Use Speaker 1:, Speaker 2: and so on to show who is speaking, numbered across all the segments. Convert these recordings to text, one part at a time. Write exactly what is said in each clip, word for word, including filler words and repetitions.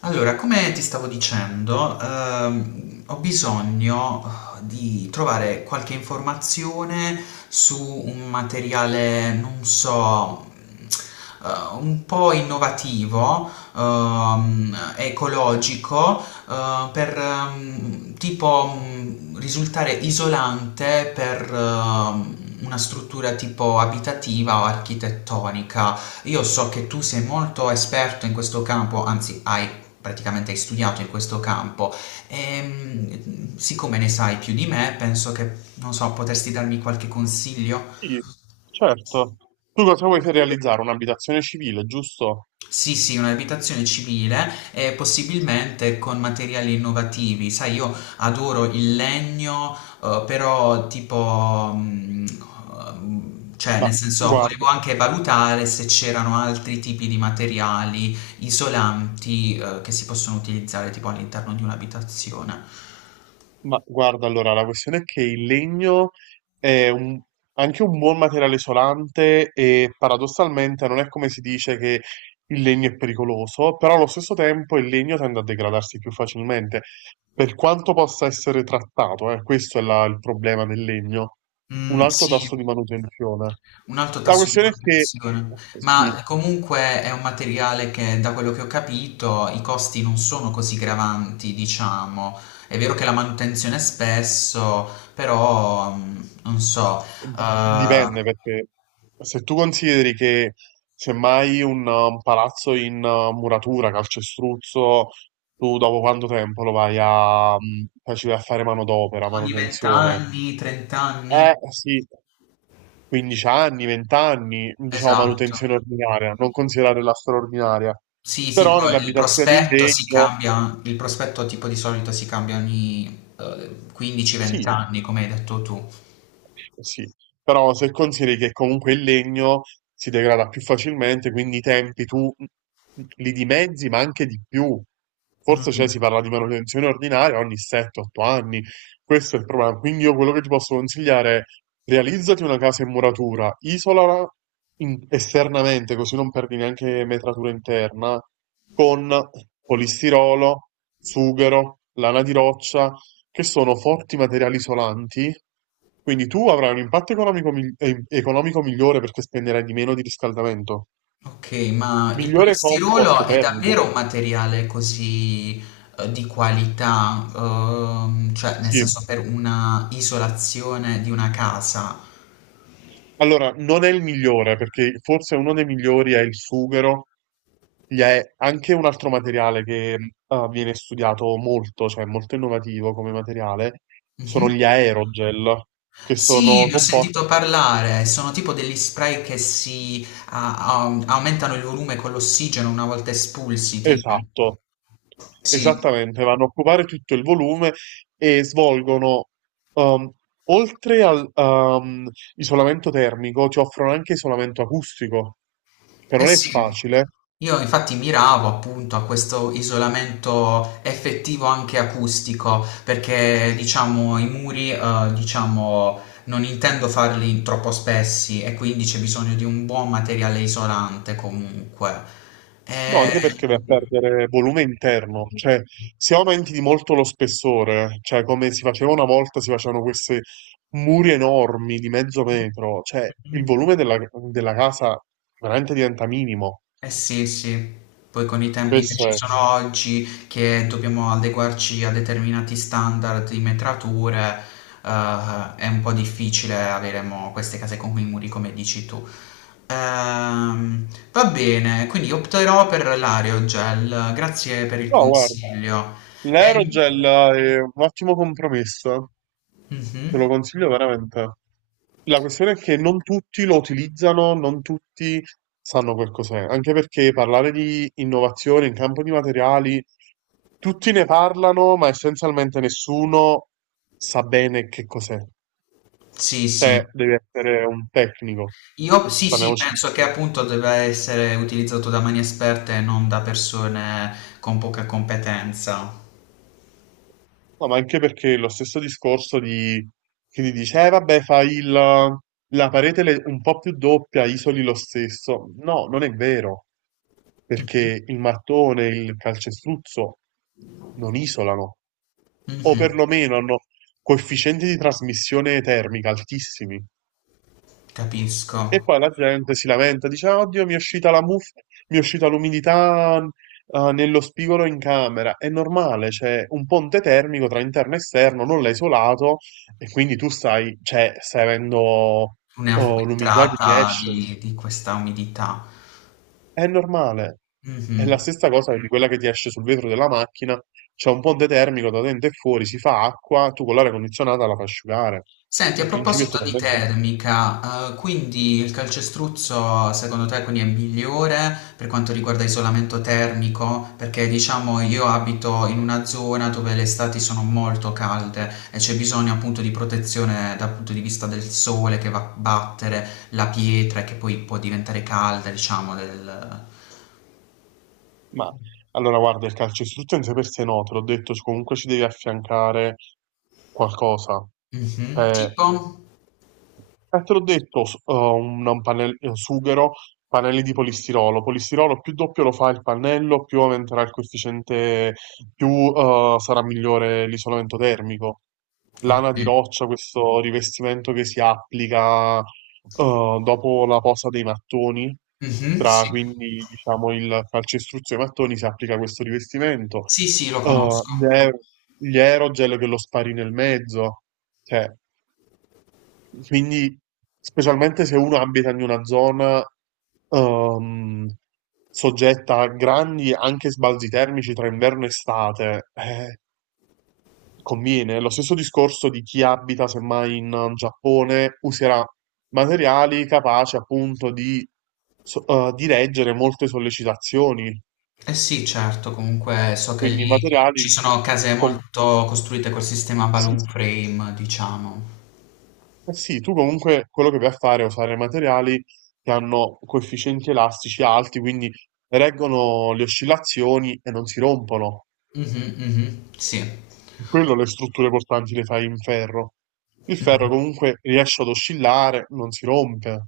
Speaker 1: Allora, come ti stavo dicendo, ehm, ho bisogno di trovare qualche informazione su un materiale, non so, eh, un po' innovativo, ehm, ecologico, eh, per ehm, tipo mh, risultare isolante per ehm, una struttura tipo abitativa o architettonica. Io so che tu sei molto esperto in questo campo, anzi, hai praticamente hai studiato in questo campo e mh, siccome ne sai più di me, penso che, non so, potresti darmi qualche consiglio?
Speaker 2: Sì, certo. Tu cosa vuoi per realizzare? Un'abitazione civile, giusto?
Speaker 1: Sì, sì, un'abitazione civile e possibilmente con materiali innovativi. Sai, io adoro il legno, eh, però tipo, mh, ehm, Cioè,
Speaker 2: Ma
Speaker 1: nel senso, volevo
Speaker 2: guarda,
Speaker 1: anche valutare se c'erano altri tipi di materiali isolanti, eh, che si possono utilizzare tipo all'interno di un'abitazione.
Speaker 2: ma guarda, allora, la questione è che il legno è un- anche un buon materiale isolante e paradossalmente non è come si dice che il legno è pericoloso, però allo stesso tempo il legno tende a degradarsi più facilmente, per quanto possa essere trattato, eh, questo è la- il problema del legno. Un
Speaker 1: Mm,
Speaker 2: alto
Speaker 1: sì.
Speaker 2: tasso di manutenzione.
Speaker 1: Un alto
Speaker 2: La
Speaker 1: tasso di
Speaker 2: questione è che,
Speaker 1: manutenzione,
Speaker 2: sì,
Speaker 1: ma comunque è un materiale che, da quello che ho capito, i costi non sono così gravanti, diciamo. È vero che la manutenzione è spesso, però mm, non so,
Speaker 2: Di-
Speaker 1: eh,
Speaker 2: Dipende perché se tu consideri che semmai un, uh, un palazzo in uh, muratura, calcestruzzo, tu dopo quanto tempo lo vai a, mm, poi ci vai a fare manodopera,
Speaker 1: ogni venti
Speaker 2: manutenzione?
Speaker 1: anni, trenta anni.
Speaker 2: Eh sì, quindici anni, venti anni, diciamo
Speaker 1: Esatto.
Speaker 2: manutenzione ordinaria, non considerare la straordinaria.
Speaker 1: Sì, sì,
Speaker 2: Però nelle
Speaker 1: poi il
Speaker 2: abitazioni in
Speaker 1: prospetto si
Speaker 2: legno,
Speaker 1: cambia, il prospetto tipo di solito si cambia ogni quindici venti
Speaker 2: sì,
Speaker 1: anni, come hai detto tu.
Speaker 2: sì, però se consideri che comunque il legno si degrada più facilmente, quindi i tempi tu mm, mm, li dimezzi, ma anche di più. Forse cioè,
Speaker 1: Mm.
Speaker 2: si parla di manutenzione ordinaria ogni sette otto anni. Questo è il problema. Quindi io quello che ti posso consigliare è realizzati una casa in muratura, isolala in- esternamente, così non perdi neanche metratura interna, con polistirolo, sughero, lana di roccia che sono forti materiali isolanti, quindi tu avrai un impatto economico, mi- eh, economico migliore perché spenderai di meno di riscaldamento.
Speaker 1: Ok, ma il
Speaker 2: Migliore comfort
Speaker 1: polistirolo è
Speaker 2: termico,
Speaker 1: davvero un materiale così eh, di qualità, Ehm, cioè nel
Speaker 2: sì.
Speaker 1: senso per una isolazione di una casa?
Speaker 2: Allora, non è il migliore, perché forse uno dei migliori è il sughero, gli è anche un altro materiale che eh, viene studiato molto, cioè molto innovativo come materiale, sono
Speaker 1: Mhm.
Speaker 2: gli aerogel, che
Speaker 1: Sì,
Speaker 2: sono
Speaker 1: ne ho sentito
Speaker 2: composti.
Speaker 1: parlare, sono tipo degli spray che si a- a- aumentano il volume con l'ossigeno una volta espulsi, tipo.
Speaker 2: Esatto.
Speaker 1: Sì.
Speaker 2: Esattamente, vanno a occupare tutto il volume e svolgono, ehm, oltre al, ehm, isolamento termico, ci offrono anche isolamento acustico, che
Speaker 1: Eh
Speaker 2: non è
Speaker 1: sì,
Speaker 2: facile,
Speaker 1: io infatti miravo appunto a questo isolamento effettivo anche acustico, perché diciamo i muri, eh, diciamo, non intendo farli troppo spessi e quindi c'è bisogno di un buon materiale isolante comunque.
Speaker 2: no,
Speaker 1: Eh,
Speaker 2: anche perché vai a perdere volume interno, cioè se aumenti di molto lo spessore, cioè come si faceva una volta, si facevano questi muri enormi di mezzo metro, cioè il volume della, della casa veramente diventa minimo.
Speaker 1: Eh sì, sì, poi con i tempi che
Speaker 2: Questo
Speaker 1: ci
Speaker 2: è...
Speaker 1: sono oggi, che dobbiamo adeguarci a determinati standard di metrature, eh, è un po' difficile avere mo queste case con i muri come dici tu. Ehm, va bene, quindi opterò per l'aerogel, grazie per il
Speaker 2: No, guarda.
Speaker 1: consiglio. Ehm,
Speaker 2: L'aerogel è un ottimo compromesso, te
Speaker 1: mhm,
Speaker 2: lo consiglio veramente. La questione è che non tutti lo utilizzano, non tutti sanno quel cos'è, anche perché parlare di innovazione in campo di materiali, tutti ne parlano, ma essenzialmente nessuno sa bene che cos'è.
Speaker 1: Sì, sì.
Speaker 2: Te devi essere un tecnico,
Speaker 1: Io sì, sì,
Speaker 2: parliamoci.
Speaker 1: penso che appunto debba essere utilizzato da mani esperte e non da persone con poca competenza.
Speaker 2: No, ma anche perché lo stesso discorso di chi ti dice, eh vabbè, fai il- la parete le- un po' più doppia, isoli lo stesso. No, non è vero, perché il mattone e il calcestruzzo non isolano, o
Speaker 1: Mh-mh.
Speaker 2: perlomeno hanno coefficienti di trasmissione termica altissimi.
Speaker 1: Capisco.
Speaker 2: E poi la gente si lamenta, dice: "Ah, oddio, mi è uscita la muffa, mi è uscita l'umidità eh, nello spigolo in camera. È normale, c'è un ponte termico tra interno e esterno, non l'hai isolato e quindi tu stai, cioè, stai avendo
Speaker 1: Una
Speaker 2: oh, l'umidità che ti
Speaker 1: filtrata
Speaker 2: esce.
Speaker 1: di di questa umidità.
Speaker 2: È normale. È
Speaker 1: Mh-mh.
Speaker 2: la stessa cosa di quella che ti esce sul vetro della macchina. C'è un ponte termico da dentro e fuori, si fa acqua, tu con l'aria condizionata la fai asciugare.
Speaker 1: Senti, a
Speaker 2: Il principio è
Speaker 1: proposito di
Speaker 2: totalmente.
Speaker 1: termica, uhm, quindi il calcestruzzo secondo te quindi è migliore per quanto riguarda isolamento termico? Perché diciamo io abito in una zona dove le estati sono molto calde e c'è bisogno appunto di protezione dal punto di vista del sole che va a battere la pietra e che poi può diventare calda, diciamo del.
Speaker 2: Ma allora guarda, il calcestruzzo in sé per sé no, te l'ho detto, comunque ci devi affiancare qualcosa.
Speaker 1: Mh-mh.
Speaker 2: Eh,
Speaker 1: Tipo?
Speaker 2: eh, te l'ho detto, s- eh, un, un pannell- eh, sughero, pannelli di polistirolo. Polistirolo più doppio lo fa il pannello, più aumenterà il coefficiente, più eh, sarà migliore l'isolamento termico. Lana di
Speaker 1: Okay.
Speaker 2: roccia, questo rivestimento che si applica eh, dopo la posa dei mattoni,
Speaker 1: Mh-mh,
Speaker 2: tra
Speaker 1: sì.
Speaker 2: quindi diciamo il calcestruzzo dei mattoni, si applica questo rivestimento.
Speaker 1: Sì, sì, lo
Speaker 2: Eh,
Speaker 1: conosco.
Speaker 2: gli aer- gli aerogel che lo spari nel mezzo. Cioè, quindi, specialmente se uno abita in una zona ehm, soggetta a grandi anche sbalzi termici tra inverno e estate, eh, conviene. Lo stesso discorso di chi abita semmai in Giappone userà materiali capaci appunto di, so- eh, di reggere molte sollecitazioni,
Speaker 1: Eh sì, certo, comunque so che
Speaker 2: quindi
Speaker 1: lì
Speaker 2: materiali
Speaker 1: ci sono case
Speaker 2: con,
Speaker 1: molto costruite col sistema balloon
Speaker 2: sì,
Speaker 1: frame, diciamo.
Speaker 2: eh sì, tu comunque quello che vai a fare è usare materiali che hanno coefficienti elastici alti, quindi reggono le oscillazioni e non si rompono.
Speaker 1: Mh-mh, mh-mh, sì.
Speaker 2: Per quello le strutture portanti le fai in ferro. Il
Speaker 1: Mh-mh.
Speaker 2: ferro comunque riesce ad oscillare, non si rompe.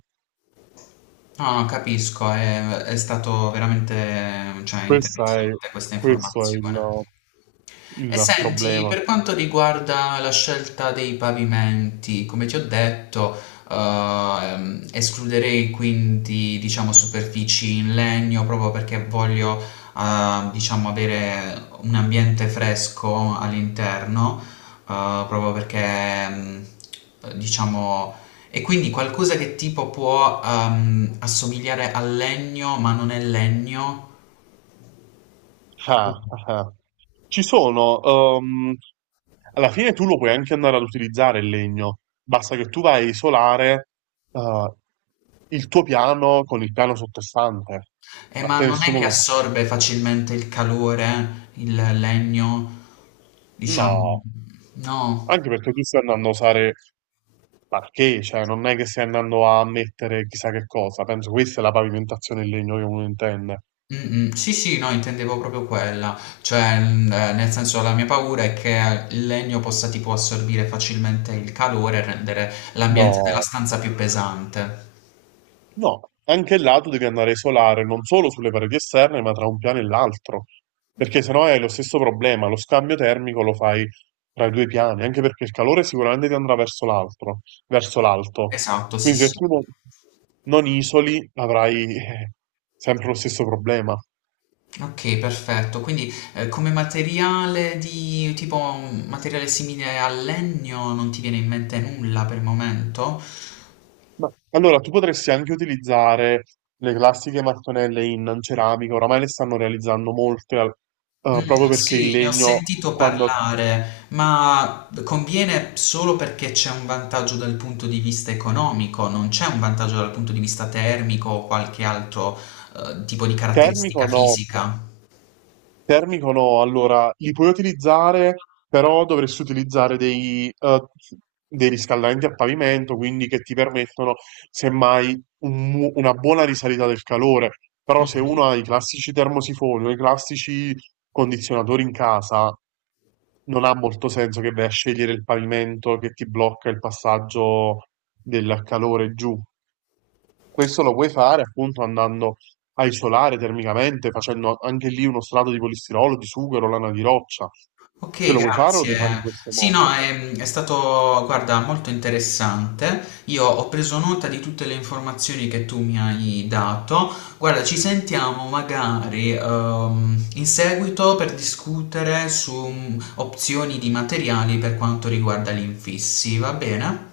Speaker 1: No, no, capisco, è è stato veramente, cioè,
Speaker 2: Questa è-
Speaker 1: interessante questa
Speaker 2: questo è il
Speaker 1: informazione. E
Speaker 2: il
Speaker 1: senti,
Speaker 2: problema.
Speaker 1: per quanto riguarda la scelta dei pavimenti, come ti ho detto, eh, ehm, escluderei quindi, diciamo, superfici in legno proprio perché voglio, eh, diciamo, avere un ambiente fresco all'interno, eh, proprio perché, mm, diciamo, e quindi qualcosa che tipo può, ehm, assomigliare al legno, ma non è legno.
Speaker 2: Ah, ah, ah. Ci sono, ehm, alla fine tu lo puoi anche andare ad utilizzare il legno, basta che tu vai a isolare, eh, il tuo piano con il piano sottostante.
Speaker 1: Eh,
Speaker 2: A
Speaker 1: ma
Speaker 2: te
Speaker 1: non è
Speaker 2: nessuno
Speaker 1: che
Speaker 2: lo...
Speaker 1: assorbe facilmente il calore, il legno, diciamo.
Speaker 2: No,
Speaker 1: No.
Speaker 2: anche perché tu stai andando a usare parquet, cioè non è che stai andando a mettere chissà che cosa, penso questa è la pavimentazione in legno che uno intende.
Speaker 1: Mm, mm. Sì, sì, no, intendevo proprio quella. Cioè, mm, eh, nel senso, la mia paura è che il legno possa tipo assorbire facilmente il calore e rendere l'ambiente della
Speaker 2: No.
Speaker 1: stanza più pesante.
Speaker 2: No, anche là tu devi andare a isolare non solo sulle pareti esterne, ma tra un piano e l'altro, perché sennò hai lo stesso problema, lo scambio termico lo fai tra i due piani, anche perché il calore sicuramente ti andrà verso l'altro, verso l'alto.
Speaker 1: Esatto, sì,
Speaker 2: Quindi se
Speaker 1: sì.
Speaker 2: tu non, non isoli avrai eh, sempre lo stesso problema.
Speaker 1: Ok, perfetto. Quindi eh, come materiale di tipo un materiale simile al legno non ti viene in mente nulla per il momento?
Speaker 2: Ma allora tu potresti anche utilizzare le classiche mattonelle in ceramica, oramai le stanno realizzando molte, al- eh, proprio
Speaker 1: Mm,
Speaker 2: perché il
Speaker 1: sì, ne ho
Speaker 2: legno
Speaker 1: sentito
Speaker 2: quando
Speaker 1: parlare, ma conviene solo perché c'è un vantaggio dal punto di vista economico, non c'è un vantaggio dal punto di vista termico o qualche altro eh, tipo di caratteristica
Speaker 2: termico no,
Speaker 1: fisica.
Speaker 2: termico no, allora li puoi utilizzare, però dovresti utilizzare dei, eh, dei riscaldamenti a pavimento, quindi che ti permettono semmai un mu- una buona risalita del calore. Però se uno ha i classici termosifoni o i classici condizionatori in casa, non ha molto senso che vai a scegliere il pavimento che ti blocca il passaggio del calore giù. Questo lo puoi fare appunto andando a isolare termicamente, facendo anche lì uno strato di polistirolo, di sughero, lana di roccia. Se
Speaker 1: Ok,
Speaker 2: lo vuoi fare, lo
Speaker 1: grazie.
Speaker 2: devi fare in questo
Speaker 1: Sì, no,
Speaker 2: modo.
Speaker 1: è, è stato, guarda, molto interessante. Io ho preso nota di tutte le informazioni che tu mi hai dato. Guarda, ci sentiamo magari ehm, in seguito per discutere su mm, opzioni di materiali per quanto riguarda gli infissi, va bene?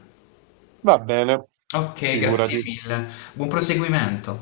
Speaker 2: Va bene,
Speaker 1: Ok, grazie
Speaker 2: figurati.
Speaker 1: mille. Buon proseguimento.